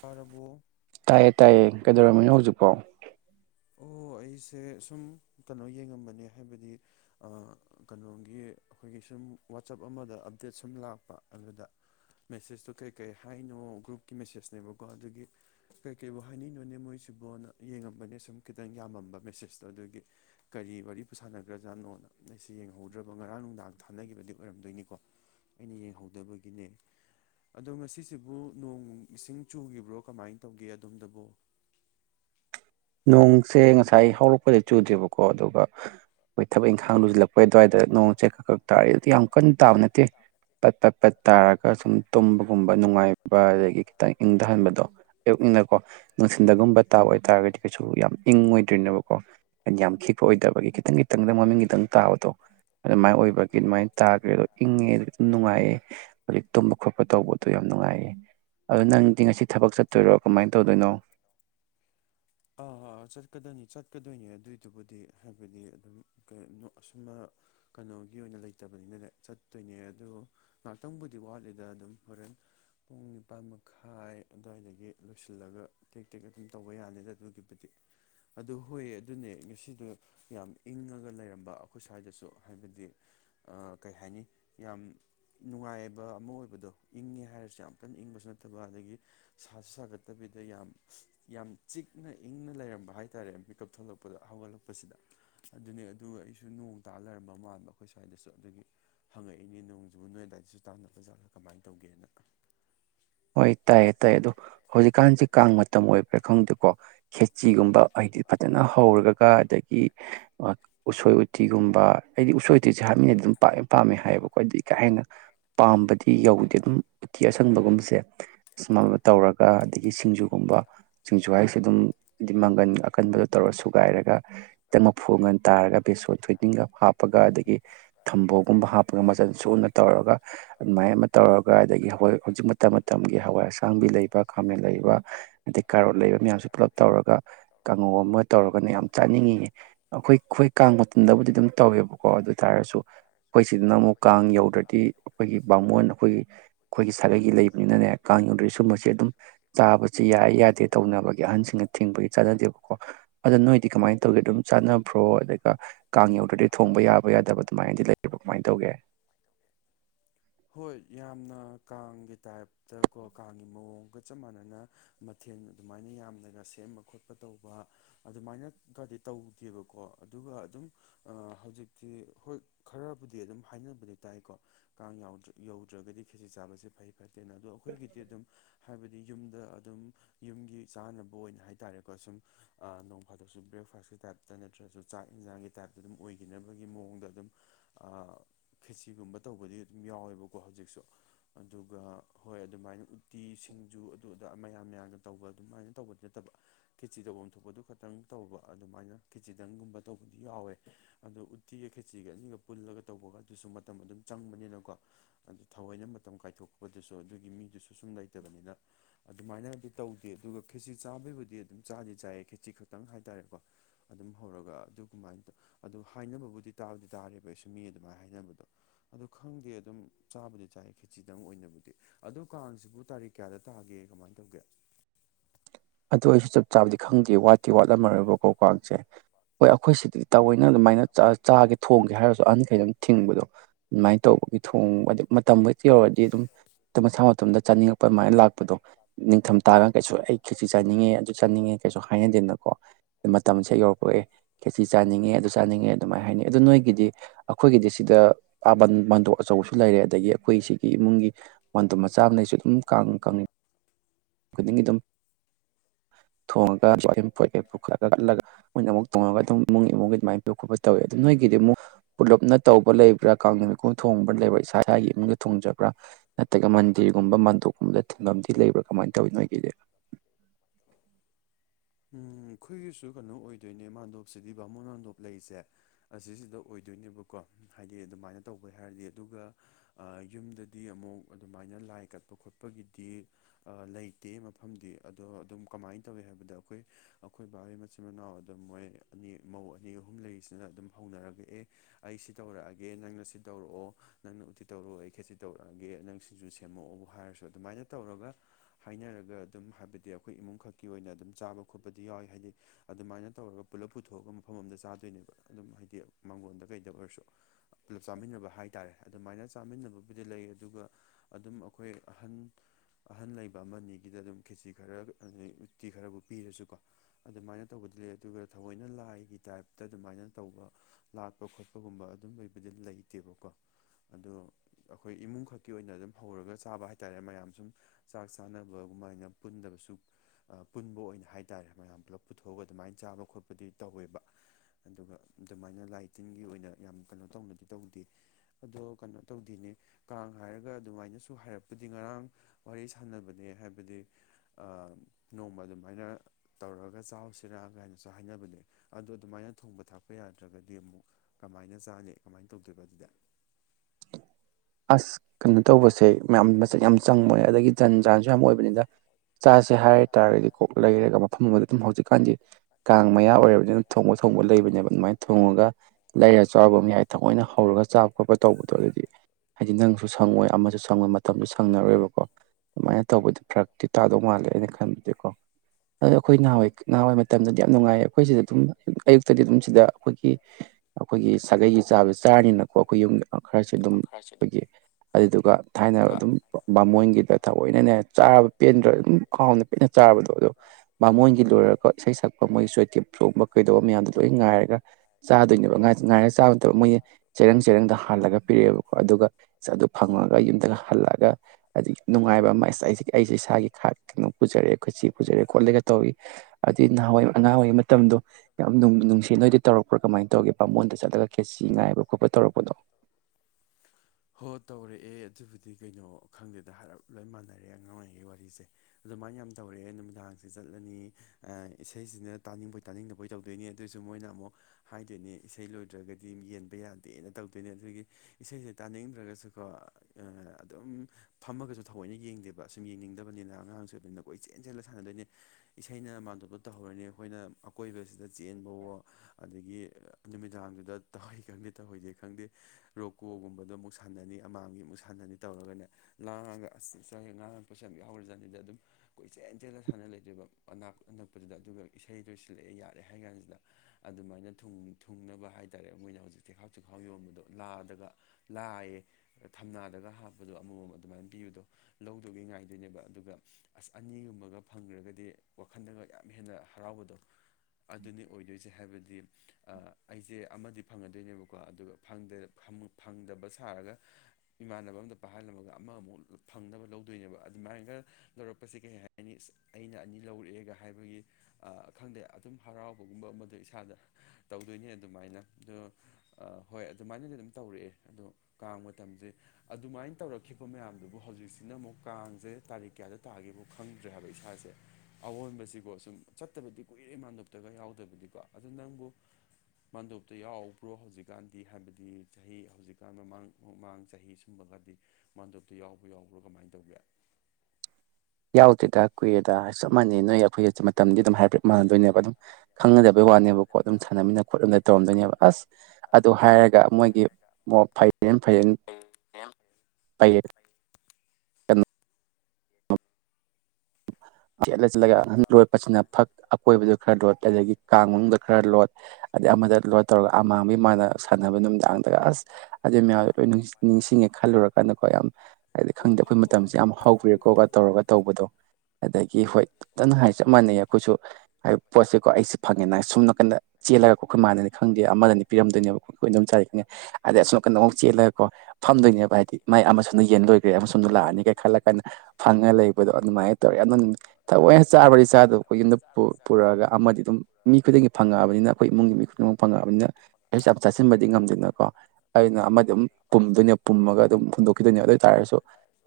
ꯇꯥꯔꯕꯣ ꯇꯥꯏꯌꯦ ꯇꯥꯏꯌꯦ ꯀꯩꯗꯧꯔꯝꯃꯤꯅꯣ ꯍꯧꯖꯤꯛꯐꯥꯎ ꯑꯣ ꯑꯩꯁꯦ ꯁꯨꯝ ꯀꯩꯅꯣ ꯌꯦꯡꯉꯝꯕꯅꯦ ꯍꯥꯏꯕꯗꯤ ꯀꯩꯅꯣꯒꯤ ꯑꯩꯈꯣꯏꯒꯤ ꯁꯨꯝ ꯋꯥꯆꯞ ꯑꯃꯗ ꯑꯞꯗꯦꯠ ꯁꯨꯝ ꯂꯥꯛꯄ ꯑꯗꯨꯗ ꯃꯦꯁꯦꯁꯇꯨ ꯀꯩ ꯀꯩ ꯍꯥꯏꯅꯣ ꯒ꯭ꯔꯨꯞꯀꯤ ꯃꯦꯁꯦꯁ ꯅꯦꯕꯀꯣ ꯑꯗꯨꯒꯤ ꯀꯩ ꯀ ꯍꯥꯏꯅꯅꯣꯅꯦ ꯃꯣꯏꯁꯤꯕꯨꯅ ꯌꯦꯡꯉꯝꯕꯅꯦ ꯁꯨꯝ ꯈꯤꯇꯪ ꯌꯥꯝꯃꯝꯕ ꯃꯦꯁꯦꯁꯇꯣ ꯑꯗꯨꯒꯤ ꯀꯔꯤ ꯋꯥꯔꯤ ꯄꯨ ꯁꯥꯟꯅꯒ꯭ꯔꯖꯥꯠꯅꯣꯅ ꯑꯩꯁ ꯌꯦꯡꯍꯧꯗ꯭ꯔꯕ ꯉꯔꯥꯡ ꯅꯨꯡꯗꯥꯡ ꯊꯥꯅꯈꯤꯕꯗꯤ ꯑꯣꯏꯔꯝꯗꯣꯏꯅꯤꯀꯣ ꯑꯩꯅ ꯌꯦꯡꯍꯧꯗꯕꯒꯤꯅꯦ ꯑꯗꯣ ꯉꯁꯤꯁꯤꯕꯨ ꯅꯣꯡ ꯏꯁꯤꯡ ꯆꯨꯈꯤꯕ꯭ꯔꯣ ꯀꯃꯥꯏꯅ ꯇꯧꯒꯦ ꯑꯗꯣꯝꯗꯕꯨ ꯅꯣꯡꯁꯦ ꯉꯁꯥꯏ ꯍꯧꯔꯛꯄꯗ ꯆꯨꯗ꯭ꯦꯕꯀꯣ ꯑꯗꯨꯒ ꯑꯩꯈꯣꯏ ꯊꯕꯛ ꯏꯪꯈꯥꯡ ꯂꯨꯁꯤꯜꯂꯛꯄꯩ ꯑꯗꯨꯋꯥꯏꯗ ꯅꯣꯡꯁꯦ ꯈꯛ ꯈꯛ ꯇꯥꯔꯗꯤ ꯌꯥꯝ ꯀꯟꯅ ꯇꯥꯕ ꯅꯠꯇꯦ ꯄꯠ ꯄꯠ ꯄꯠ ꯇꯥꯔꯒ ꯁꯨꯝ ꯇꯨꯝꯕꯒꯨꯝꯕ ꯅꯨꯡꯉꯥꯏꯕ ꯑꯗꯒꯤ ꯈꯤꯇꯪ ꯏꯪꯊꯍꯟꯕꯗꯣ ꯑꯌꯨꯛ ꯏꯅꯀꯣ ꯅꯨꯡꯁꯤꯟꯗꯒꯨꯝꯕ ꯇꯥꯕ ꯑꯣꯏꯇꯥꯔꯒꯗꯤ ꯀꯩꯁꯨ ꯌꯥꯝ ꯏꯪ ꯑꯣꯏꯗꯣꯏꯔꯤꯅꯦꯕꯀꯣ ꯍꯥꯏꯗꯤ ꯌꯥꯝ ꯈꯤꯛꯄ ꯑꯣꯏꯗꯕ ꯈꯤꯇꯪ ꯈꯤꯇꯪꯗꯪ ꯃꯃꯤꯡ ꯈꯤꯇꯪ ꯇꯥꯕꯗꯣ ꯑꯗꯨꯃꯥꯏꯅ ꯑꯣꯏꯕꯒꯤ ꯑꯗꯨꯃꯥꯏꯅ ꯇꯥꯈ꯭ꯔꯦ ꯑꯗꯣ ꯏꯪꯉꯦꯝ ꯅꯨꯡꯉꯥꯏꯌꯦ ꯍꯧꯛ ꯇꯨꯝꯕ ꯈꯣꯠꯄ ꯇꯧꯕꯗꯣ ꯌꯥꯝ ꯅꯨꯡꯉꯥꯏꯌꯦ ꯑꯗꯨꯣ ꯅꯪꯗꯤ ꯉꯁꯤ ꯊꯕꯛ ꯆꯠꯇꯣꯏꯔꯣ ꯀꯃꯥꯏꯅ ꯇꯧꯗꯣꯏꯅꯣ ꯑꯥ ꯑꯥ ꯑꯥ ꯆꯠꯀꯗꯣꯏꯅꯤ ꯆꯠꯀꯗꯣꯏꯅꯦ ꯑꯗꯨꯏꯗꯨꯕꯨꯗꯤ ꯍꯥꯏꯕꯗꯤ ꯑꯗꯨꯝ ꯀ ꯑꯁꯨꯝꯃ ꯀꯩꯅꯣꯒꯤ ꯑꯣꯏꯅ ꯂꯩꯇꯕꯅꯤꯅꯅꯦ ꯆꯠꯇꯣꯏꯅꯦ ꯑꯗꯨꯣ ꯉꯥꯏꯍꯥꯛꯇꯪꯕꯨꯗꯤ ꯋꯥꯠꯂꯤꯗ ꯑꯗꯨꯝ ꯍꯣꯔꯦꯟ ꯄꯨꯡ ꯅꯤꯄꯜ ꯃꯈꯥꯏ ꯑꯗꯨꯋꯥꯏꯗꯒꯤ ꯂꯣꯏꯁꯤꯜꯂꯒ ꯇꯦꯛ ꯇꯦꯛ ꯑꯗꯨꯝ ꯇꯧꯕ ꯌꯥꯅꯤꯗ ꯑꯗꯨꯒꯤꯕꯨꯗꯤ ꯑꯗꯨ ꯍꯣꯏꯌꯦ ꯑꯗꯨꯅꯦ ꯉꯁꯤꯗ ꯌꯥꯝ ꯏꯪꯉꯒ ꯂꯩꯔꯝꯕ ꯑꯩꯈꯣꯏ ꯁ꯭ꯋꯥꯏꯗꯁꯨ ꯍꯥꯏꯕꯗꯤ ꯀꯩ ꯍꯥꯏꯅꯤ ꯌꯥꯝ ꯅꯨꯡꯉꯥꯏꯕ ꯑꯃ ꯑꯣꯏꯕꯗꯣ ꯏꯪꯉꯦ ꯍꯥꯏꯔꯁꯨ ꯌꯥꯝ ꯀꯟꯅ ꯏꯪꯕꯁꯨ ꯅꯠꯇꯕ ꯑꯗꯒꯤ ꯁꯥꯁꯨ ꯁꯥꯒꯠꯇꯕꯤꯗ ꯌꯥꯝ ꯌꯥꯝ ꯆꯤꯛꯅ ꯏꯪꯅ ꯂꯩꯔꯝꯕ ꯍꯥꯏꯇꯥꯥꯔꯦ ꯃꯤꯀꯞ ꯊꯣꯛꯂꯛꯄꯗ ꯍꯧꯒꯠꯂꯛꯄ ꯆꯠꯄꯁꯤꯗ ꯑꯗꯨꯅꯦ ꯑꯗꯨꯒ ꯑꯩꯁꯨ ꯅꯣꯡ ꯇꯥ ꯂꯩꯔꯝꯕ ꯃꯥꯟꯕ ꯑꯩꯈꯣꯏ ꯁ꯭ꯋꯥꯏꯗꯁꯨ ꯑꯗꯨꯒꯤ ꯍꯪꯉꯛꯏꯅꯦ ꯅꯣꯡꯁꯤꯕꯨ ꯅꯣꯏ ꯑꯗꯨꯋꯥꯏꯗꯁꯨ ꯇꯥꯟꯅꯕ ꯖꯥꯠꯂꯥ ꯀꯃꯥꯏꯅ ꯇꯧꯒꯦꯅ ꯍꯣꯏ ꯇꯥꯏꯌꯦ ꯇꯥꯏꯌꯦ ꯑꯗꯣ ꯍꯧꯖꯤꯛꯀꯥꯟꯁꯦ ꯀꯥꯡ ꯃꯇꯝ ꯑꯣꯏꯕ꯭ꯔꯥ ꯈꯪꯗꯦꯀꯣ ꯈꯦꯆꯤꯒꯨꯝꯕ ꯍꯥꯏꯗꯤ ꯐꯖꯅ ꯍꯧꯔꯒ ꯑꯗꯒꯤ ꯎꯁꯣꯏ ꯎꯇꯤꯒꯨꯝꯕ ꯍꯥꯏꯗꯤ ꯎꯁꯣꯏ ꯎꯇꯤꯁꯦ ꯍꯥꯏꯃꯤꯟꯅꯩ ꯑꯗꯨꯝ ꯄꯥꯛꯑ ꯄꯥꯝꯃꯦ ꯍꯥꯏꯌꯦꯕꯀꯣꯣꯏꯗꯤ ꯀꯥ ꯍꯦꯟꯅ ꯄꯥꯝꯕꯗꯤ ꯌꯧꯗꯦ ꯑꯗꯨꯝ ꯎꯇꯤ ꯑꯁꯪꯕꯒꯨꯝꯕꯁꯦ ꯁꯨꯃꯥꯏꯅ ꯇꯧꯔꯒ ꯑꯗꯒꯤ ꯁꯤꯡꯖꯨꯒꯨꯝꯕ ꯁꯤꯡꯖꯨ ꯍꯥꯏꯁꯤꯦ ꯑꯗꯨꯝ ꯍꯥꯏꯗꯤ ꯃꯪꯒꯟ ꯑꯀꯟꯕꯗꯣ ꯇꯧꯔ ꯁꯨꯒꯥꯏꯔꯒ ꯈꯤꯇꯪ ꯃꯐꯨ ꯃꯒꯟ ꯇꯥꯔꯒ ꯕꯦꯁꯣꯟ ꯊꯣꯏꯗꯤꯡꯒ ꯍꯥꯞꯄꯒ ꯑꯗꯒꯤ ꯊꯝꯕꯣꯛꯒꯨꯝꯕ ꯍꯥꯞꯄꯒ ꯃꯆꯜ ꯁꯨꯅ ꯇꯧꯔꯒ ꯑꯗꯨꯃꯥꯏꯅ ꯑꯃ ꯇꯧꯔꯒ ꯑꯗꯒꯤ ꯍꯧ ꯍꯧꯖꯤꯛ ꯃꯇꯝ ꯃꯇꯝꯒꯤ ꯍꯋꯥꯏ ꯑꯁꯥꯡꯕꯤ ꯂꯩꯕ ꯈꯥꯃꯦꯟ ꯂꯩꯕ ꯑꯗꯩ ꯀꯥꯔꯣꯠ ꯂꯩꯕ ꯃꯌꯥꯝꯁꯤ ꯄꯨꯂꯞ ꯇꯧꯔꯒ ꯀꯥꯡꯍꯧ ꯑꯃ ꯇꯧꯔꯒꯅ ꯌꯥꯝ ꯆꯥꯅꯤꯡꯉꯉꯦ ꯑꯩꯈꯣꯏ ꯑꯩꯈꯣꯏ ꯀꯥꯡ ꯃꯇꯝꯗꯕꯨꯗꯤ ꯑꯗꯨꯝ ꯇꯧꯋꯦꯕꯀꯣ ꯑꯗꯨ ꯇꯥꯔꯁꯨ ꯑꯩꯈꯣꯏ ꯁꯤꯗꯅ ꯑꯃꯨꯛ ꯀꯥꯡ ꯌꯧꯗ꯭ꯔꯗꯤ ꯑꯩꯈꯣꯏꯒꯤ ꯕꯥꯃꯣꯟ ꯑꯩꯈꯣꯏꯒꯤ ꯑꯩꯈꯣꯏꯒꯤ ꯁꯥꯒꯩꯒꯤ ꯂꯩꯕ ꯅꯅꯦ ꯀꯥꯡ ꯌꯣꯟꯗ꯭ꯔꯦ ꯁꯨꯝꯕꯕꯁꯤꯦ ꯑꯗꯨꯝ ꯆꯥꯕꯁꯤ ꯌꯥꯏ ꯌꯥꯗꯦ ꯇꯧꯅꯕꯒꯤ ꯑꯍꯟꯁꯤꯡꯅ ꯊꯤꯡꯕꯒꯤ ꯆꯅꯗꯦꯕꯀꯣ ꯑꯗ ꯅꯣꯏꯗꯤ ꯀꯃꯥꯏꯅ ꯇꯧꯒꯦ ꯑꯗꯨꯝ ꯆꯥꯟꯅꯕ꯭ꯔꯣ ꯑꯗꯨꯒ ꯀꯥꯡ ꯌꯧꯗ꯭ꯔꯗꯤ ꯊꯣꯡꯕ ꯌꯥꯕ ꯌꯥꯗꯕ ꯑꯗꯨꯃꯥꯏꯅꯗꯤ ꯂꯩ ꯀꯃꯥꯏꯅ ꯇꯧꯒꯦ ꯍꯣꯏ ꯌꯥꯝꯅ ꯀꯥꯡꯒꯤ ꯇꯥꯏꯞꯇ ꯀꯣ ꯀꯥꯡꯒꯤ ꯃꯑꯣꯡꯒ ꯆꯞ ꯃꯥꯟꯅꯅ ꯃꯊꯦꯜ ꯑꯗꯨꯃꯥꯏꯅ ꯌꯥꯝꯅꯒ ꯁꯦꯝꯕ ꯈꯣꯠꯄ ꯆꯠꯄ ꯇꯧꯕ ꯑꯗꯨꯃꯥꯏꯅ ꯈꯗꯤ ꯇꯧꯗꯦꯕꯀꯣ ꯑꯗꯨꯒ ꯑꯗꯨꯝ ꯍꯧꯖꯤꯛꯇꯤ ꯍꯣꯏ ꯈꯔꯕꯨꯗꯤ ꯑꯗꯨꯝ ꯍꯥꯏꯅꯕꯗꯤ ꯇꯥꯏꯀꯣ ꯀꯥꯡ ꯌꯧꯗ꯭ꯔꯒꯗꯤ ꯈꯦꯁꯤ ꯆꯥꯕꯕꯁꯤꯦ ꯐꯩ ꯐꯠꯇꯦꯅ ꯑꯗꯣ ꯑꯩꯈꯣꯏꯒꯤꯗꯤ ꯑꯗꯨꯝ ꯍꯥꯏꯕꯗꯤ ꯌꯨꯝꯗ ꯑꯗꯨꯝ ꯌꯨꯝꯒꯤ ꯆꯥꯅꯕ ꯑꯣꯏꯅ ꯍꯥꯏꯇꯥꯔꯦ ꯁꯨꯝ ꯅꯣꯡ ꯐꯥꯗꯣꯛꯁꯨ ꯕ꯭ꯔꯦꯛꯐꯥꯁꯀꯤ ꯇꯥꯏꯞꯇ ꯅꯠꯇ꯭ꯔꯁꯨ ꯆꯥꯛ ꯌꯦꯟꯁꯥꯡꯒꯤ ꯇꯥꯏꯞꯇ ꯑꯗꯨꯝ ꯑꯣꯏꯈꯤꯅꯕꯒꯤ ꯃꯑꯣꯡꯗ ꯑꯗꯨꯝ ꯈꯤꯁꯤꯒꯨꯝꯕ ꯇꯧꯕꯗꯤ ꯑꯗꯨꯝ ꯌꯥꯎꯋꯦꯕꯀꯣ ꯍꯧꯖꯤꯛꯁꯨ ꯑꯗꯨꯒ ꯍꯣꯏ ꯑꯗꯨꯃꯥꯏꯅ ꯎꯇꯤ ꯁꯤꯡꯖꯨ ꯑꯗꯨ ꯑꯗꯥ ꯃꯌꯥꯝ ꯃꯌꯥꯝꯅ ꯇꯧꯕ ꯑꯗꯨꯃꯥꯏꯅ ꯇꯧꯕꯗꯤ ꯅꯠꯇꯕ ꯈꯦꯆꯤ ꯇꯧꯐꯝꯝ ꯊꯣꯛꯄꯗꯨ ꯈꯛꯇꯪ ꯇꯧꯕ ꯑꯗꯨꯃꯥꯏꯅ ꯈꯦꯆꯤꯗꯪꯒꯨꯝꯕ ꯇꯧꯕꯗꯤ ꯌꯥꯎꯋꯦ ꯑꯗꯣ ꯎꯠꯇꯤꯒ ꯈꯦꯆꯤꯒ ꯑꯅꯤꯒ ꯄꯨꯜꯂꯒ ꯇꯧꯕꯒ ꯑꯗꯨꯁꯨ ꯃꯇꯝ ꯑꯗꯨꯝ ꯆꯪꯕꯅꯤꯅꯀꯣ ꯑꯗꯨꯗ ꯊꯑꯣꯏꯅ ꯃꯇꯝ ꯀꯥꯏꯊꯣꯛꯄꯗꯨꯁꯨ ꯑꯗꯨꯒꯤ ꯃꯤꯗꯨꯁꯨ ꯁꯨꯝ ꯂꯩꯇꯕꯅꯤꯅ ꯑꯗꯨꯃꯥꯏꯅꯗꯤ ꯇꯧꯗꯦ ꯑꯗꯨꯒ ꯈꯦꯆꯤ ꯆꯥꯕꯩꯕꯨꯗꯤ ꯑꯗꯨꯝ ꯆꯥꯗꯤ ꯆꯥꯏꯌꯦ ꯈꯦꯆꯤ ꯈꯛꯇꯪ ꯍꯥꯏꯇꯥꯔꯦꯀꯣ ꯑꯗꯨꯝ ꯍꯧꯔꯒ ꯑꯗꯨꯃꯥꯏꯅ ꯇꯧ ꯑꯗꯨ ꯍꯥꯏꯅꯕꯕꯨꯗꯤ ꯇꯥꯕꯨꯗꯤ ꯇꯥꯔꯦꯕ ꯑꯩꯁꯨ ꯃꯤ ꯑꯗꯨꯃꯥꯏꯅ ꯍꯥꯏꯅꯕꯗꯣ ꯑꯗꯨꯗꯣ ꯈꯪꯗꯦ ꯑꯗꯨꯝ ꯆꯥꯕꯨꯗꯤ ꯆꯥꯏꯌꯦ ꯈꯦꯆꯤꯗꯪ ꯑꯣꯏꯅꯕꯨꯗꯤ ꯑꯗꯨꯗ ꯀꯥꯡꯁꯤꯕꯨ ꯇꯥꯔꯤꯛ ꯀꯌꯥꯗ ꯇꯥꯒꯦ ꯀꯃꯥꯏꯅ ꯇꯧꯒꯦ ꯑꯗꯨ ꯑꯩꯁꯨ ꯆꯞ ꯆꯥꯕꯗꯤ ꯈꯪꯗꯦ ꯋꯥꯠꯇꯦ ꯋꯥꯠꯂꯝꯃꯔꯣꯏꯕꯀꯣ ꯀꯥꯡꯁꯦ ꯍꯣꯏ ꯑꯩꯈꯣꯏ ꯁꯤꯗꯗꯤ ꯇꯥꯑꯣꯏꯅ ꯑꯗꯨꯃꯥꯏꯅ ꯆꯥꯒꯦ ꯊꯣꯡꯒꯦ ꯍꯥꯏꯔꯁꯨ ꯑꯍꯟꯈꯩ ꯑꯗꯨꯝ ꯊꯤꯡꯕꯗꯣ ꯑꯗꯨꯃꯥꯏꯅ ꯇꯧꯕꯒꯤ ꯊꯣꯡꯕ ꯃꯇꯝ ꯍꯩ ꯌꯧꯔꯗꯤ ꯑꯗꯨꯝꯇꯪ ꯃꯁꯥ ꯃꯇꯝꯗ ꯆꯥꯅꯤꯡꯉꯛꯄ ꯑꯗꯨꯃꯥꯏꯅ ꯂꯥꯛꯄ ꯗꯣ ꯅꯤꯡꯊꯝ ꯊꯥꯒ ꯀꯩꯁꯨ ꯑꯩ ꯈꯦꯁꯤ ꯆꯥꯅꯤꯡꯉꯦ ꯑꯗꯨ ꯆꯥꯅꯤꯡꯉꯦ ꯀꯩꯁꯨ ꯍꯥꯏꯅꯗꯦꯅꯀꯣ ꯃꯇꯝꯁꯦ ꯌꯧꯔꯛꯄꯑꯦ ꯈꯦꯁꯤꯤ ꯆꯥꯅꯤꯡꯉꯦ ꯑꯗꯨ ꯆꯥꯅꯤꯡꯉꯦ ꯑꯗꯨꯃꯥꯏꯅ ꯍꯥꯏꯅꯩ ꯑꯗꯨꯗꯣ ꯅꯣꯏꯒꯤꯗꯤ ꯑꯩꯈꯣꯏꯒꯤꯗꯤ ꯁꯤꯗ ꯃꯟꯗꯣꯞ ꯑꯆꯧꯕꯁꯨ ꯂꯩꯔꯦ ꯑꯗꯒꯤ ꯑꯩꯈꯣꯏ ꯁꯤꯒꯤ ꯏꯃꯨꯡꯒꯤ ꯋꯥꯟꯗꯣꯞ ꯃꯆꯥ ꯑꯃ ꯂꯩꯁꯨ ꯑꯗꯨꯝ ꯀꯥꯡ ꯀꯉ ꯈꯨꯗꯤꯡꯒꯤ ꯑꯗꯨꯝ ꯊꯣꯡꯉꯒ ꯄꯨꯠꯂꯠꯂꯒ ꯃꯣꯏꯅ ꯑꯃꯨꯛ ꯊꯣꯡꯉꯒ ꯑꯗꯨꯝ ꯏꯃꯨꯡ ꯏꯃꯨꯡꯒꯤ ꯑꯗꯨꯃꯥꯏꯅ ꯈꯣꯠꯄ ꯇꯧꯋꯤ ꯑꯗꯨ ꯅꯣꯏꯒꯤꯗꯤ ꯑꯃꯨꯛ ꯄꯨꯂꯞꯅ ꯇꯧꯕ ꯂꯩꯕ꯭ꯔꯥ ꯀꯥꯡꯂꯨꯞ ꯏꯀ ꯊꯣꯡꯕ꯭ꯔ ꯂꯩꯕ꯭ꯔꯥ ꯏꯁꯥ ꯏꯁꯥꯒꯤ ꯏꯃꯨꯡꯗ ꯊꯣꯡꯖꯕ꯭ꯔꯥ ꯅꯠꯇ꯭ꯔꯒ ꯃꯟꯗꯤꯔꯒꯨꯝꯕ ꯃꯟꯗꯣꯞꯀꯨꯝꯕꯗ ꯊ ꯂꯩꯕ꯭ꯔꯥ ꯀꯃꯥꯏꯅ ꯇꯧꯋꯤꯅꯣ ꯍꯥꯏꯒꯤꯗꯦꯕ ꯑꯩꯈꯣꯏꯒꯤꯁꯨ ꯀꯩꯅꯣ ꯑꯣꯏꯗꯣꯏꯅꯦ ꯃꯥꯟꯗꯣꯞꯁꯤꯗꯤ ꯕꯥꯃꯣꯟ ꯃꯥꯟꯗꯣꯞ ꯂꯩꯔꯤꯁꯦ ꯑꯁꯤꯁꯤꯗ ꯑꯣꯏꯗꯣꯏꯅꯦꯕꯀꯣ ꯍꯥꯏꯗꯤ ꯑꯗꯨꯃꯥꯏꯅ ꯇꯧꯕꯩ ꯍꯥꯏꯔꯗꯤ ꯑꯗꯨꯒ ꯌꯨꯝꯗꯗꯤ ꯑꯃꯨꯛ ꯑꯗꯨꯃꯥꯏꯅ ꯂꯥꯏ ꯀꯠꯄ ꯈꯣꯠꯄꯒꯤꯗꯤ ꯂꯩꯇꯦ ꯃꯐꯝꯗꯤ ꯑꯗꯣ ꯑꯗꯨꯝ ꯀꯃꯥꯏꯅ ꯇꯧꯏ ꯍꯥꯏꯕꯗ ꯑꯩꯈꯣꯏ ꯑꯩꯈꯣꯏ ꯕꯥꯒꯤ ꯃꯆꯤꯟ ꯃꯅꯥꯎ ꯑꯗꯨꯝ ꯃꯣꯏ ꯑꯅꯤ ꯃꯧ ꯑꯅꯤ ꯑꯍꯨꯝ ꯂꯩꯔꯤꯁꯤꯅ ꯑꯗꯨꯝ ꯍꯧꯅꯔꯒ ꯑꯦ ꯑꯩ ꯁꯤ ꯇꯧꯔꯛꯑꯒꯦ ꯅꯪꯅ ꯁꯤ ꯇꯧꯔꯛꯑꯣ ꯅꯪꯅ ꯎꯠꯇꯤ ꯇꯧꯔꯛꯑꯣ ꯑꯩ ꯈꯦꯁꯤ ꯇꯧꯔꯛꯑꯒꯦ ꯅꯪ ꯁꯤꯁꯨ ꯁꯦꯝꯃꯛꯑꯣ ꯍꯥꯏꯔꯁꯨ ꯑꯗꯨꯃꯥꯏꯅ ꯇꯧꯔꯒ ꯍꯥꯏꯅꯔꯒ ꯑꯗꯨꯝ ꯍꯥꯏꯕꯗꯤ ꯑꯩꯈꯣꯏ ꯏꯃꯨꯡꯈꯛꯀꯤ ꯑꯣꯏꯅ ꯑꯗꯨꯝ ꯆꯥꯕ ꯈꯣꯠꯄꯗꯤ ꯌꯥꯎꯏꯤ ꯍꯥꯏꯗꯤ ꯑꯗꯨꯃꯥꯏꯅ ꯇꯧꯔꯒ ꯄꯨꯂꯞ ꯄꯨꯊꯣꯛꯑꯒ ꯃꯐꯝ ꯑꯝꯗ ꯆꯥꯗꯣꯏꯅꯦꯕ ꯑꯗꯨꯝ ꯍꯥꯏꯗꯤ ꯃꯥꯡꯒꯣꯟꯗ ꯀꯩꯗ ꯑꯣꯏꯔꯁꯨ ꯄꯨꯂꯞ ꯆꯥꯃꯤꯟꯅꯕ ꯍꯥꯏꯇꯥꯔꯦ ꯑꯗꯨꯃꯥꯏꯅ ꯆꯥꯃꯤꯟꯅꯕꯕꯨꯗꯤ ꯂꯩ ꯑꯗꯨꯒ ꯑꯗꯨꯝ ꯑꯩꯈꯣꯏ ꯑꯍꯟ ꯑꯍꯟ ꯂꯩꯕ ꯑꯃꯅꯤ ꯑꯒꯤꯗ ꯑꯗꯨꯝ ꯈꯦꯆ ꯈꯔꯩ ꯎꯠꯇꯤ ꯈꯔꯕꯨ ꯄꯤꯔꯁꯨꯀꯣ ꯑꯗꯨꯃꯥꯏꯅ ꯇꯧꯕꯗꯤ ꯂꯩ ꯑꯗꯨꯒ ꯊꯑꯣꯏꯅ ꯂꯥꯏꯒꯤ ꯇꯥꯏꯞꯇ ꯑꯗꯨꯃꯥꯏꯅ ꯇꯧꯕ ꯂꯥꯠꯄ ꯈꯣꯠꯄꯒꯨꯝꯕ ꯑꯗꯨꯝ ꯂꯩꯕꯗꯤ ꯂꯩꯇꯦꯕꯀꯣ ꯑꯗꯣ ꯑꯩꯈꯣꯏ ꯏꯃꯨꯡꯈꯛꯀꯤ ꯑꯣꯏꯅ ꯑꯗꯨꯝ ꯍꯧꯔꯒ ꯆꯥꯕ ꯍꯥꯏꯇꯥꯥꯔꯦ ꯃꯌꯥꯝ ꯁꯨꯝ ꯆꯥꯛ ꯆꯥꯅꯕ ꯑꯗꯨꯃꯥꯏꯅ ꯄꯨꯟꯗꯕꯁꯨ ꯄꯨꯟꯕ ꯑꯣꯏꯅ ꯍꯥꯏꯇꯥꯔꯦ ꯃꯌꯥꯝ ꯄꯨꯂꯞ ꯄꯨꯊꯣꯛꯑꯒ ꯑꯗꯨꯃꯥꯏꯅ ꯆꯥꯕ ꯈꯣꯠꯄꯗꯤ ꯇꯧꯋꯦꯕ ꯑꯗꯨꯒ ꯑꯗꯨꯃꯥꯏꯅ ꯂꯥꯏ ꯇꯤꯟꯒꯤ ꯑꯣꯏꯅ ꯌꯥꯝ ꯀꯩꯅꯣ ꯇꯧꯅꯗꯤ ꯇꯧꯗꯦ ꯑꯗꯣ ꯀꯩꯅꯣ ꯇꯧꯗꯦꯅꯦ ꯀꯥꯡ ꯍꯥꯏꯔꯒ ꯑꯗꯨꯃꯥꯏꯅꯁꯨ ꯍꯥꯏꯔꯛꯄꯗꯤ ꯉꯔꯥꯡ ꯋꯥꯔꯤ ꯁꯥꯟꯅꯕꯅꯦ ꯍꯥꯏꯕꯗꯤ ꯅꯣꯡꯃ ꯑꯗꯨꯃꯥꯏꯅ ꯇꯧꯔꯒ ꯆꯥꯁꯤꯔꯥ ꯀꯥꯏꯅꯁꯨ ꯍꯥꯏꯅꯕꯅꯦ ꯑꯗꯨꯗ ꯑꯗꯨꯃꯥꯏꯅ ꯊꯣꯡꯕ ꯊꯥꯛꯄ ꯌꯥꯗ꯭ꯔꯒꯗꯤ ꯑꯃꯨꯛ ꯀꯃꯥꯏꯅ ꯆꯥꯅꯤ ꯀꯃꯥꯏꯅ ꯇꯧꯗꯣꯏꯒ ꯑꯗꯨꯗ ꯑꯁ ꯀꯩꯅꯣ ꯇꯧꯕꯁꯦ ꯃꯌꯥꯝ ꯃꯆꯠ ꯌꯥꯝ ꯆꯪꯕꯅꯦ ꯑꯗꯒꯤ ꯖꯟ ꯆꯥꯟꯁꯨ ꯌꯥꯝ ꯑꯣꯏꯕꯅꯤꯗ ꯆ ꯁꯦ ꯍꯥꯏꯔ ꯇꯥꯔꯒꯗꯤ ꯀꯣꯛ ꯂꯩꯔꯒ ꯃꯐꯝ ꯑꯃꯗ ꯑꯗꯨꯝ ꯍꯧꯖꯤꯛꯀꯥꯟꯗꯤ ꯀꯥꯡ ꯃꯌꯥ ꯑꯣꯏꯔꯕꯅꯤꯅ ꯊꯣꯡꯕ ꯊꯣꯡꯕ ꯂꯩꯕꯅꯦꯕ ꯑꯗꯨꯃꯥꯏꯅ ꯊꯣꯡꯉꯒ ꯂꯩꯔ ꯆꯥꯕ ꯃꯤ ꯌꯥꯏ ꯊꯪꯅ ꯍꯧꯔꯒ ꯆꯥꯕ ꯈꯣꯠꯄ ꯇꯧꯕꯗꯣ ꯑꯗꯨꯗꯤ ꯅꯪꯁꯨ ꯁꯪꯉꯣꯏ ꯑꯃꯁꯨ ꯁꯪꯉꯣꯏ ꯃꯇꯝꯁꯨ ꯁꯪꯅꯔꯣꯏꯕꯀꯣ ꯑꯗꯨꯃꯥꯏꯅ ꯇꯧꯕꯗ ꯐꯔꯛꯇꯤ ꯇꯥꯗꯧ ꯃꯥꯜꯂꯦꯅ ꯈꯟꯕꯗꯤꯀꯣ ꯑꯗꯨ ꯑꯩꯈꯣꯏ ꯅꯍꯥꯟꯋꯥꯏ ꯅꯍꯥꯟꯋꯥꯏ ꯃꯇꯝꯗꯗꯤ ꯌꯥꯝ ꯅꯨꯡꯉꯥꯏꯌꯦ ꯑꯩꯈꯣꯏ ꯁꯤꯗ ꯑꯗꯨꯝ ꯑꯌꯨꯛꯇꯗꯤ ꯑꯗꯨꯝ ꯁꯤꯗ ꯑꯩꯈꯣꯏꯒꯤ ꯁꯥꯒꯩꯒꯤ ꯆꯥꯕ ꯆꯥꯔꯅꯤꯅꯀꯣ ꯑꯩꯈꯣꯏ ꯌꯨꯝ ꯈꯔꯁꯦ ꯑꯗꯨꯝ ꯈꯔ ꯑꯩ ꯑꯗꯨꯗꯨꯒ ꯊꯥꯏꯅꯅꯕ ꯑꯗꯨꯒ ꯑꯗꯨꯝ ꯕꯥꯃꯣꯟꯒꯤꯗ ꯊꯑꯣꯏꯅꯅꯦ ꯆꯥꯔꯕ ꯄꯦꯟꯗ꯭ꯔ ꯑꯗꯨꯝ ꯈꯥꯎꯅ ꯄꯦꯅ ꯆꯥꯕꯗꯣ ꯑꯗꯣ ꯃꯃꯣꯟꯒꯤ ꯂꯣꯏꯔꯒꯀꯣ ꯏꯁꯩ ꯁꯛꯄ ꯃꯣꯏꯒꯤ ꯆꯋꯦꯠ ꯀꯦꯞ ꯆꯣꯡꯕ ꯀꯩꯗꯧꯕ ꯃꯌꯥꯝꯗꯣ ꯂꯣꯏ ꯉꯥꯏꯔꯒ ꯆꯥꯗꯣꯏꯅꯦꯕ ꯉꯥꯏꯔꯒ ꯆꯥꯕꯠꯇꯕ ꯃꯣꯏꯅ ꯆꯦꯔꯪ ꯆꯦꯔꯪꯗ ꯍꯥꯜꯂꯒ ꯄꯤꯔꯛꯑꯦꯕ ꯑꯗꯨꯒ ꯏꯁ ꯑꯗꯨ ꯐꯪꯉꯒ ꯌꯨꯝꯗꯒ ꯍꯜꯂꯛꯑꯒ ꯍꯥꯏꯗꯒꯤ ꯅꯨꯡꯉꯥꯏꯕ ꯑꯃꯁꯤ ꯑꯩꯁꯦ ꯏꯁꯥꯒꯤ ꯈ ꯀꯩꯅꯣ ꯄꯨꯖꯔꯛꯦ ꯈꯨꯠꯁꯤ ꯄꯨꯖꯔꯦ ꯈꯣꯠꯂꯦꯒ ꯇꯧꯋꯤ ꯑꯗꯨꯏ ꯅꯍꯥꯟꯋꯥꯏ ꯑꯍꯥ ꯑꯣꯏꯏꯉꯩ ꯃꯇꯝꯗꯣ ꯌꯥꯝ ꯅꯨꯡꯁꯤꯠ ꯅꯣꯏꯗꯤ ꯇꯧꯔꯛꯄ꯭ꯔꯥ ꯀꯃꯥꯏꯅ ꯇꯧꯒꯦ ꯄꯥꯝꯕꯣꯟꯗ ꯆꯠꯂꯒ ꯈꯦꯠꯆ ꯉꯥꯏꯕ ꯈꯣꯠꯄ ꯇꯧꯔꯛꯄꯗꯣ ꯍꯣ ꯇꯧꯔꯛꯑꯦ ꯑꯗꯨꯕꯨꯗꯤ ꯀꯩꯅꯣ ꯈꯪꯗꯦꯗ ꯍꯥꯏꯔꯞ ꯂꯣꯏ ꯃꯥꯟꯅꯔꯦ ꯑꯉꯥꯡ ꯑꯣꯏꯩ ꯑꯩꯒꯤ ꯋꯥꯔꯤꯁꯦ ꯑꯗꯨꯃꯥꯏꯅ ꯌꯥꯝ ꯇꯧꯔꯛꯑꯦ ꯅꯨꯃꯤꯗꯥꯡꯁꯦ ꯆꯠꯂꯅꯤ ꯏꯁꯩꯁꯤꯅ ꯇꯥꯅꯤꯡꯕꯣꯏ ꯇꯥꯅꯤꯡꯗꯕꯣꯏ ꯇꯧꯗꯣꯏꯅꯤ ꯑꯗꯨꯏꯁꯨ ꯃꯣꯏꯅ ꯑꯃꯨꯛ ꯍꯥꯏꯗꯣꯏꯅꯦ ꯏꯁꯩ ꯂꯣꯏꯗ꯭ꯔꯒꯗꯤ ꯌꯦꯟꯕ ꯌꯥꯗꯦꯅ ꯇꯧꯗꯣꯏꯅꯦ ꯑꯗꯨꯗꯒꯤ ꯏꯁꯩꯁꯦ ꯇꯥꯅꯤꯡꯗ꯭ꯔꯒꯁꯨꯀꯣ ꯑꯗꯨꯝ ꯐꯝꯃꯒꯁꯨ ꯊꯑꯣꯏꯅ ꯌꯦꯡꯗꯦꯕ ꯑꯁꯨꯝ ꯌꯦꯡꯅꯤꯡꯗꯕꯅꯤꯅ ꯑꯉꯥꯡꯁꯨ ꯑꯣꯏꯕꯅꯤꯅ ꯑꯩꯈꯣꯏ ꯏ ꯆꯦꯟ ꯆꯦꯜꯂ ꯁꯥꯟꯅꯗꯣꯏꯅꯤ ꯏꯁꯩꯅ ꯃꯥꯟ ꯇꯣꯞꯄ ꯇꯧꯍꯧꯔꯅꯤ ꯑꯩꯈꯣꯏꯅ ꯑꯀꯣꯏꯕꯁꯤꯗ ꯆꯦꯟꯕꯋ ꯑꯗꯒꯤ ꯅꯨꯃꯤꯗꯥꯡꯗꯨꯗ ꯇꯧꯍꯩ ꯈꯪꯗꯦ ꯇꯧꯍꯩꯗꯦ ꯈꯪꯗꯦ ꯔꯣꯀꯣꯒꯨꯝꯕꯗꯣ ꯑꯃꯨꯛ ꯁꯥꯟꯅꯅꯤ ꯑꯃꯝꯒꯤ ꯑꯃꯨꯛ ꯁꯥꯟꯅꯅꯤ ꯇꯧꯔꯒꯅꯦ ꯂꯥꯡꯉꯒ ꯑꯁ ꯆꯦꯛ ꯉꯥꯡ ꯄꯣꯠꯁꯦ ꯑꯃ ꯌꯥꯎꯔ ꯖꯥꯠꯅꯤꯗ ꯑꯗꯨꯝ ꯀꯣꯏꯆꯦꯟ ꯆꯦꯜꯂ ꯁꯥꯟꯅ ꯂꯩꯇꯦꯕ ꯑꯅꯥꯛ ꯑꯅꯛꯄꯗꯨꯗ ꯑꯗꯨꯒ ꯏꯁꯩꯗꯣꯏ ꯁꯤꯜꯂꯛꯑꯦ ꯌꯥꯔꯦ ꯍꯥꯏ ꯀꯥꯟꯁꯤꯗ ꯑꯗꯨꯃꯥꯏꯅ ꯊꯨꯡꯅꯕ ꯍꯥꯏꯇꯥꯔꯦ ꯃꯣꯏꯅ ꯍꯧꯖꯤꯛ ꯆꯦꯈꯥꯎ ꯆꯦꯈꯥꯎ ꯌꯣꯟꯕꯗꯣ ꯂꯥꯗꯒ ꯂꯥꯏꯌꯦ ꯊꯝꯅꯥꯗꯒ ꯍꯥꯞꯄꯗꯣ ꯑꯃꯃꯝ ꯑꯗꯨꯃꯥꯏꯅ ꯄꯤꯕꯗꯣ ꯂꯧꯗꯨꯒꯤ ꯉꯥꯏ ꯍꯥꯏꯗꯣꯏꯅꯦꯕ ꯑꯗꯨꯒ ꯑꯁ ꯑꯅꯤꯒꯨꯝꯕꯒ ꯐꯪꯈ꯭ꯔꯒꯗꯤ ꯋꯥꯈꯜꯗꯒ ꯌꯥꯝ ꯍꯦꯟꯅ ꯍꯔꯥꯎꯕꯗꯣ ꯑꯗꯨꯅꯤ ꯑꯣꯏꯗꯣꯏꯁꯦ ꯍꯥꯏꯕꯗꯤ ꯑꯩꯁꯦ ꯑꯃꯗꯤ ꯐꯪꯉꯗꯣꯏꯅꯦꯕꯀꯣ ꯑꯗꯨꯒ ꯐꯪꯗꯕ ꯁꯥꯔꯒ ꯏꯃꯥꯟꯅꯕ ꯑꯝꯗ ꯄꯥꯍꯜꯂꯝꯃꯒ ꯑꯃ ꯑꯃꯨꯛ ꯐꯪꯅꯕ ꯂꯧꯗꯣꯏꯅꯦꯕ ꯑꯗꯨꯃꯥꯏꯅꯒ ꯂꯧꯔꯛꯄꯁꯦ ꯀꯩ ꯍꯥꯏꯅꯤ ꯑꯩꯅ ꯑꯅꯤ ꯂꯧꯔꯛꯑꯦꯒ ꯍꯥꯏꯕꯒꯤ ꯑ ꯈꯪꯗꯩ ꯑꯗꯨꯝ ꯍꯔꯥꯎꯕꯒꯨꯝꯕ ꯑꯃꯗꯣ ꯏꯁꯥꯗ ꯇꯧꯗꯣꯏꯅꯦ ꯑꯗꯨꯃꯥꯏꯅ ꯑꯗꯣ ꯍꯣꯏ ꯑꯗꯨꯃꯥꯏꯅꯗꯤ ꯑꯗꯨꯝ ꯇꯧꯔꯛꯑꯦ ꯑꯗꯣ ꯀꯥꯡ ꯃꯇꯝꯁꯦ ꯑꯗꯨꯃꯥꯏꯅ ꯇꯧꯔꯛꯈꯤꯕ ꯃꯌꯥꯝꯗꯨꯕꯨ ꯍꯧꯖꯤꯛꯁꯤꯅ ꯑꯃꯨꯛ ꯀꯥꯡ ꯦ ꯇꯥꯔꯤꯛ ꯀꯌꯥꯗ ꯇꯥꯒꯦꯕꯨ ꯈꯪꯗ꯭ꯔꯦ ꯍꯥꯏꯕ ꯏꯁꯥꯁꯦ ꯑꯑꯣꯟꯕꯁꯤꯀꯣ ꯁꯨꯝ ꯆꯠꯇꯕꯗꯤ ꯀꯨꯏꯔꯦ ꯃꯥꯟꯗꯣꯞꯇꯒ ꯌꯥꯎꯗꯕꯗꯤꯀꯣ ꯑꯗꯣ ꯅꯪꯕꯨ ꯃꯥꯟꯗꯣꯞꯇ ꯌꯥꯎꯕ꯭ꯔꯣ ꯍꯧꯖꯤꯛꯀꯥꯟꯗꯤ ꯍꯥꯏꯕꯗꯤ ꯆꯍꯤ ꯍꯧꯖꯤꯛꯀꯥꯟ ꯃꯃꯥꯡ ꯃꯃꯥꯡ ꯆꯍꯤ ꯁꯨꯝꯕꯒꯗꯤ ꯃꯥꯟꯗꯣꯞꯇ ꯌꯥꯎꯕ꯭ꯔꯥ ꯌꯥꯎꯕ꯭ꯔꯣ ꯀꯃꯥꯏꯅ ꯇꯧꯒꯦ ꯌꯥꯎꯗꯦꯗ ꯀꯨꯏꯦꯗ ꯆꯞ ꯃꯥꯟꯅꯩ ꯅꯣꯏ ꯑꯩꯈꯣꯏ ꯃꯇꯝꯗꯤ ꯑꯗꯨꯝ ꯍꯥꯏꯐꯦꯠ ꯃꯥꯟꯅꯗꯣꯏꯅꯦꯕ ꯑꯗꯨꯝ ꯈꯪꯅꯗꯕꯩ ꯋꯥꯅꯦꯕꯀꯣꯠ ꯑꯗꯨꯝ ꯁꯥꯟꯅꯃꯤꯟꯅ ꯈꯣꯠꯂꯝꯕꯗ ꯇꯧꯔꯝꯗꯣꯏꯅꯦꯕ ꯑꯁ ꯑꯗꯨ ꯍꯥꯏꯔꯒ ꯃꯣꯏꯒꯤ ꯃꯣ ꯐꯖꯅ ꯐꯖꯅ ꯃꯥ ꯐꯩꯌꯦ ꯀꯣ ꯆꯠꯂ ꯆꯠꯂꯒꯦ ꯄ ꯐꯛ ꯑꯀꯣꯏꯕꯗꯣ ꯈꯔ ꯂꯣꯠ ꯑꯗꯒꯤ ꯀꯥꯡ ꯃꯅꯨꯡꯗ ꯈꯔ ꯂꯣꯠ ꯑꯗꯩ ꯑꯃꯗ ꯂꯣꯠ ꯇꯧꯔꯒ ꯑꯃꯥꯡꯕ ꯏ ꯃꯥꯅ ꯁꯥꯟꯅꯕ ꯅꯨꯃꯤꯗꯥꯡꯗꯒ ꯑꯁ ꯑꯗꯨꯩ ꯃꯌꯥꯝꯗꯣ ꯂꯣꯏ ꯅꯤꯡꯁꯤꯡꯉꯦ ꯈꯜꯂꯨꯔꯀꯥꯟꯗꯀꯣ ꯌꯥꯝ ꯍꯥꯏꯕꯗꯤ ꯈꯪꯗꯦ ꯑꯩꯈꯣꯏ ꯃꯇꯝꯁꯦ ꯌꯥꯝ ꯍꯧꯕꯤꯔꯦꯀꯣꯒ ꯇꯧꯔꯒ ꯇꯧꯕꯗꯣ ꯑꯗꯒꯤ ꯍꯣꯏ ꯐꯖꯅ ꯍꯥꯏ ꯆꯞ ꯃꯥꯟꯅꯩ ꯑꯩꯈꯣꯏ ꯍꯥꯏ ꯄꯣꯠꯁꯤꯦꯣ ꯑꯩꯁꯤ ꯐꯪꯉꯦꯅ ꯑꯁꯣ ꯅꯥꯀꯟꯗ ꯆꯦꯜꯂꯒ ꯑꯩꯈꯣꯏ ꯃꯥꯅꯅꯤ ꯈꯪꯗꯦ ꯑꯃꯗꯅꯤ ꯄꯤꯔꯝꯗꯣꯏꯅꯦꯕ ꯑꯩ ꯑꯩꯈꯣꯏ ꯑꯗꯨꯝ ꯆꯥꯔꯤ ꯈꯪꯉꯦ ꯍꯥꯏꯗꯤ ꯑꯁꯣ ꯅꯥꯀꯟꯗ ꯑꯃꯨꯛ ꯆꯦꯜꯂꯒꯀꯣ ꯐꯝꯗꯣꯏꯅꯦꯕ ꯍꯥꯏꯗꯤ ꯃꯥꯏ ꯑꯃ ꯁꯣꯝꯗ ꯌꯦꯟꯗꯣꯏꯈ꯭ꯔꯦ ꯑꯃ ꯁꯣꯝꯗ ꯂꯥꯛꯑꯅꯤꯒꯥꯏ ꯈꯜꯂ ꯀꯥꯏꯗ ꯐꯪꯉ ꯂꯩꯕꯗꯣ ꯑꯗꯨꯃꯥꯏꯅ ꯌꯥꯝ ꯊꯏꯅ ꯆꯥꯕ ꯆꯥꯗꯣ ꯑꯩꯈꯣꯏꯒꯤ ꯄꯨꯔꯛꯑꯒ ꯑꯃꯗꯤ ꯑꯗꯨꯝ ꯃꯤ ꯈꯨꯗꯤꯡꯒꯤ ꯐꯪꯉꯛꯑꯕꯅꯤꯅ ꯑꯩꯈꯣꯏ ꯏꯃꯨꯡꯒꯤ ꯃꯤ ꯈꯨꯗꯤꯡꯃꯛ ꯐꯪꯉꯛꯑꯕꯅꯤꯅ ꯑꯩꯁꯨ ꯆꯥꯁꯤꯟꯕꯗꯤ ꯉꯝꯗꯦꯅꯀꯣ ꯑꯗꯨꯅ ꯑꯃꯗꯤ ꯑꯗꯨꯝ ꯄꯨꯝꯗꯣꯏꯅꯦ ꯄꯨꯝꯃꯒ ꯑꯗꯨꯝ ꯍꯨꯟꯗꯣꯛꯈꯤꯗꯣꯏꯅꯦ ꯑꯗꯨ ꯑꯣꯏ ꯇꯥꯔꯁꯨ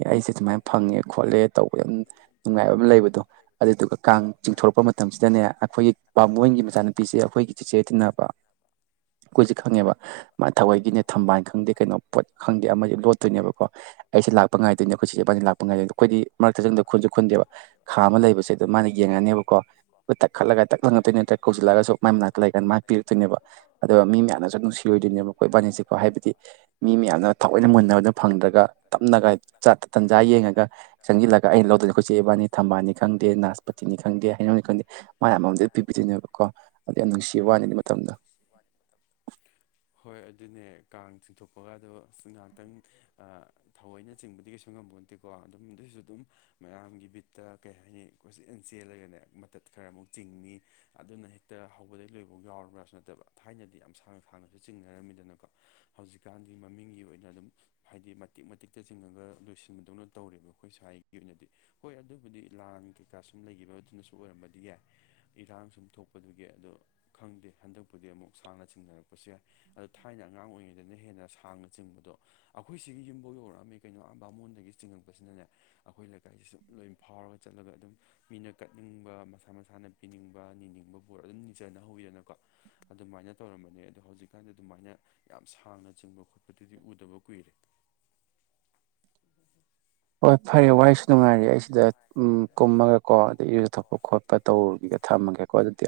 ꯑꯩꯁꯦ ꯁꯨꯃꯥꯏꯅ ꯐꯪꯉꯦ ꯈꯣꯠꯂꯦ ꯇꯧꯕ ꯑꯗꯨ ꯅꯨꯡꯉꯥꯏꯕ ꯑꯃ ꯂꯩꯕꯗꯣ ꯑꯗꯨꯗꯨꯒ ꯀꯥꯡ ꯆꯤꯡꯊꯣꯔꯛꯄ ꯃꯇꯝ ꯃꯇꯝꯁꯤꯗꯅꯦ ꯑꯩꯈꯣꯏꯒꯤ ꯄꯥꯝꯕꯣꯟꯒꯤ ꯃꯆꯥꯅꯨꯄꯤꯁꯦ ꯑꯩꯈꯣꯏꯒꯤ ꯆꯤꯆꯦ ꯇꯤꯟꯅꯕ ꯑꯩꯈꯣꯏꯁꯦ ꯈꯪꯉꯦꯕ ꯃꯥ ꯊꯋꯥꯏꯒꯤꯅꯦ ꯊꯝꯕꯥꯜꯟ ꯈꯪꯗꯦ ꯀꯩꯅꯣ ꯄꯣꯠ ꯈꯪꯗꯦ ꯑꯃ ꯂꯣꯠꯇꯣꯏꯅꯦꯕꯀꯣ ꯑꯩꯁꯦ ꯂꯥꯛꯄ ꯉꯥꯏꯗꯣꯏꯅꯦ ꯑꯩꯈꯣꯏ ꯆꯤꯆꯦ ꯏꯕꯥꯥꯟꯁꯦ ꯂꯥꯛꯄ ꯉꯥꯏꯗꯣꯏ ꯑꯩꯈꯣꯏꯗꯤ ꯃꯔꯛꯇ ꯈꯨꯨꯟꯗꯦꯕ ꯈꯥ ꯑꯃ ꯂꯩꯕꯁꯦꯗ ꯃꯥꯅ ꯌꯦꯡꯉꯅꯦꯕꯀꯣ ꯇꯛ ꯈꯠꯂꯒ ꯇꯛ ꯂꯪꯉꯛꯇꯣꯏ ꯅꯠꯇ꯭ꯔ ꯀꯧꯁꯤꯜꯂꯒꯁꯨ ꯃꯥꯏ ꯃꯅꯥꯛꯇ ꯂꯩꯔꯀꯥꯟꯗ ꯃꯥꯏ ꯄꯤꯔꯛꯇꯣꯏꯅꯦꯕ ꯑꯗꯨꯒ ꯃꯤ ꯃꯌꯥꯝꯅꯁꯨ ꯅꯨꯡꯁꯤꯔꯣꯏꯗꯣꯏꯅꯦꯕ ꯑꯩꯈꯣꯏꯕꯥꯅꯤꯁꯤꯀꯣ ꯍꯥꯏꯕꯗꯤ ꯃꯤ ꯃꯌꯥꯝꯅ ꯊꯑꯣꯏꯅ ꯃꯨꯟꯅꯕꯗꯨ ꯐꯪꯗ꯭ꯔꯒ ꯇꯞꯅꯒ ꯆꯥ ꯇꯟꯖꯥ ꯌꯦꯡꯉꯒ ꯆꯪꯁꯤꯜꯂꯒ ꯑꯩꯅ ꯂꯧꯗꯣꯏꯅꯦ ꯑꯩꯈꯣꯏꯆꯦ ꯏꯕꯥꯅꯤ ꯊꯝꯕꯥꯜꯅꯤ ꯈꯪꯗꯦ ꯅꯥꯁꯄꯇꯤꯅꯤ ꯈꯪꯗꯦ ꯑꯩꯅꯣꯅꯤ ꯈꯪꯗꯦ ꯃ ꯑꯃꯃꯝꯗ ꯄꯤꯕꯤꯗꯣꯏꯅꯦꯕꯀꯣ ꯑꯗꯣ ꯌꯥꯝ ꯅꯨꯡꯁꯤꯕ ꯋꯥꯅꯤꯗꯤ ꯃꯇꯝꯗꯣ ꯍꯣꯏ ꯑꯗꯨꯅꯦ ꯀꯥꯡ ꯆꯤꯡꯊꯣꯛꯄꯒ ꯑꯗꯣ ꯑ ꯉꯥꯏꯍꯥꯛꯇꯪ ꯊꯑꯣꯏꯅꯆꯤꯡꯕꯗꯤ ꯀꯩꯁꯨ ꯉꯝꯕ ꯅꯠꯇꯦꯀꯣ ꯑꯗꯨꯝ ꯑꯗꯨꯏꯁꯨ ꯑꯗꯨꯝ ꯃꯌꯥꯝꯒꯤ ꯕꯤꯠꯇ ꯀꯩ ꯍꯥꯏꯅꯤ ꯀꯣꯏꯆꯦꯟ ꯆꯦꯜꯂꯒꯅꯦ ꯃꯇꯠ ꯈꯔ ꯑꯃꯨꯛ ꯆꯤꯡꯉ ꯑꯗꯨꯅ ꯍꯦꯛꯇ ꯍꯧꯕꯗꯩ ꯂꯣꯏꯕꯐꯧ ꯌꯥꯎꯔꯕ꯭ꯔꯥꯁꯨ ꯅꯠꯇꯕ ꯊꯥꯏꯅꯗꯤ ꯌꯥꯝ ꯁꯥꯡꯅ ꯁꯥꯡꯅꯁꯨ ꯆꯤꯡꯅꯔꯝꯃꯤꯗꯅꯀꯣ ꯍꯧꯖꯤꯛꯀꯥꯟꯒꯤ ꯃꯃꯤꯡꯒꯤ ꯑꯣꯏꯅ ꯑꯗꯨꯝ ꯍꯥꯏꯗꯤ ꯃꯇꯤꯛ ꯃꯇꯤꯛꯇ ꯆꯤꯡꯉꯒ ꯂꯣꯏꯁꯤꯟꯕꯗꯧꯅ ꯇꯧꯔꯦꯕ ꯑꯩꯈꯣꯏ ꯁ꯭ꯋꯥꯏꯒꯤ ꯑꯣꯏꯅꯗꯤ ꯍꯣꯏ ꯑꯗꯨꯕꯨꯗꯤ ꯂꯥꯡ ꯀꯩꯀꯥ ꯁꯨꯝ ꯂꯩꯈꯤꯕ ꯑꯗꯨꯅ ꯁ ꯑꯣꯏꯔꯝꯕꯗꯤ ꯌꯥꯏ ꯏꯔꯥꯡ ꯁꯨꯝ ꯊꯣꯛꯄꯗꯨꯒꯤ ꯑꯗꯣ ꯈꯪꯗꯦ ꯍꯟꯗꯛꯄꯨꯗꯤ ꯑꯃꯨꯛ ꯁꯥꯡꯅ ꯆꯤꯡꯅꯔꯛꯄꯁꯨ ꯌꯥꯏ ꯑꯗꯣ ꯊꯥꯏꯅ ꯑꯉꯥꯡ ꯑꯣꯏꯔꯤꯉꯩꯗꯅ ꯍꯦꯟꯅ ꯁꯥꯡꯅ ꯆꯤꯡꯕꯗꯣ ꯑꯩꯈꯣꯏꯁꯤꯒꯤ ꯌꯨꯝꯐ ꯌꯧꯔꯛꯑꯝꯃꯤ ꯀꯩꯅꯣ ꯑꯝꯕ ꯑꯃꯣꯟꯗꯒꯤ ꯆꯤꯡꯉꯛꯄꯁꯤꯅꯅꯦ ꯑꯩꯈꯣꯏ ꯂꯩꯀꯥꯏꯁꯤꯦ ꯁꯨꯝ ꯂꯣꯏ ꯐꯥꯎꯔꯒ ꯆꯠꯂꯒ ꯑꯗꯨꯝ ꯃꯤꯅ ꯀꯠ ꯆꯠꯅꯤꯡꯕ ꯃꯁꯥ ꯃꯁꯥꯅ ꯄꯤꯅꯤꯡꯕ ꯅꯤꯅꯤꯡꯕꯕꯨꯔ ꯑꯗꯨꯝ ꯅꯤꯖꯅꯍꯧꯋꯤꯗꯅꯀꯣ ꯑꯗꯨꯃꯥꯏꯅ ꯇꯧꯔꯝꯕꯅꯦ ꯑꯗꯣ ꯍꯧꯖꯤꯛꯀꯥꯟꯗꯤ ꯑꯗꯨꯃꯥꯏꯅ ꯌꯥꯝ ꯁꯥꯡꯅ ꯆꯤꯡꯕ ꯈꯣꯠꯄꯗꯨꯗꯤ ꯎꯗꯕ ꯀꯨꯏꯔꯦ ꯍꯣꯏ ꯐꯔꯦ ꯋꯥꯁꯨ ꯅꯨꯡꯉꯥꯏꯔꯦ ꯑꯩꯁꯤꯗ ꯀꯨꯝꯃꯒꯀꯣ ꯑꯗꯩ ꯏꯔꯨꯖꯊꯣꯛꯄ ꯈꯣꯠꯄ ꯇꯧꯔꯨꯒꯒ ꯊꯝꯃꯒꯦꯀꯣ ꯑꯗꯨꯗꯤ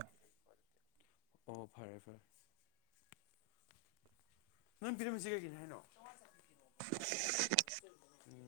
ꯑꯣ ꯐꯔꯦ ꯐꯔꯦ ꯅꯪ ꯄꯤꯔꯝꯃꯤꯁꯤ ꯀꯩꯒꯤꯅꯣ ꯍꯥꯏꯅꯣ ꯎꯝ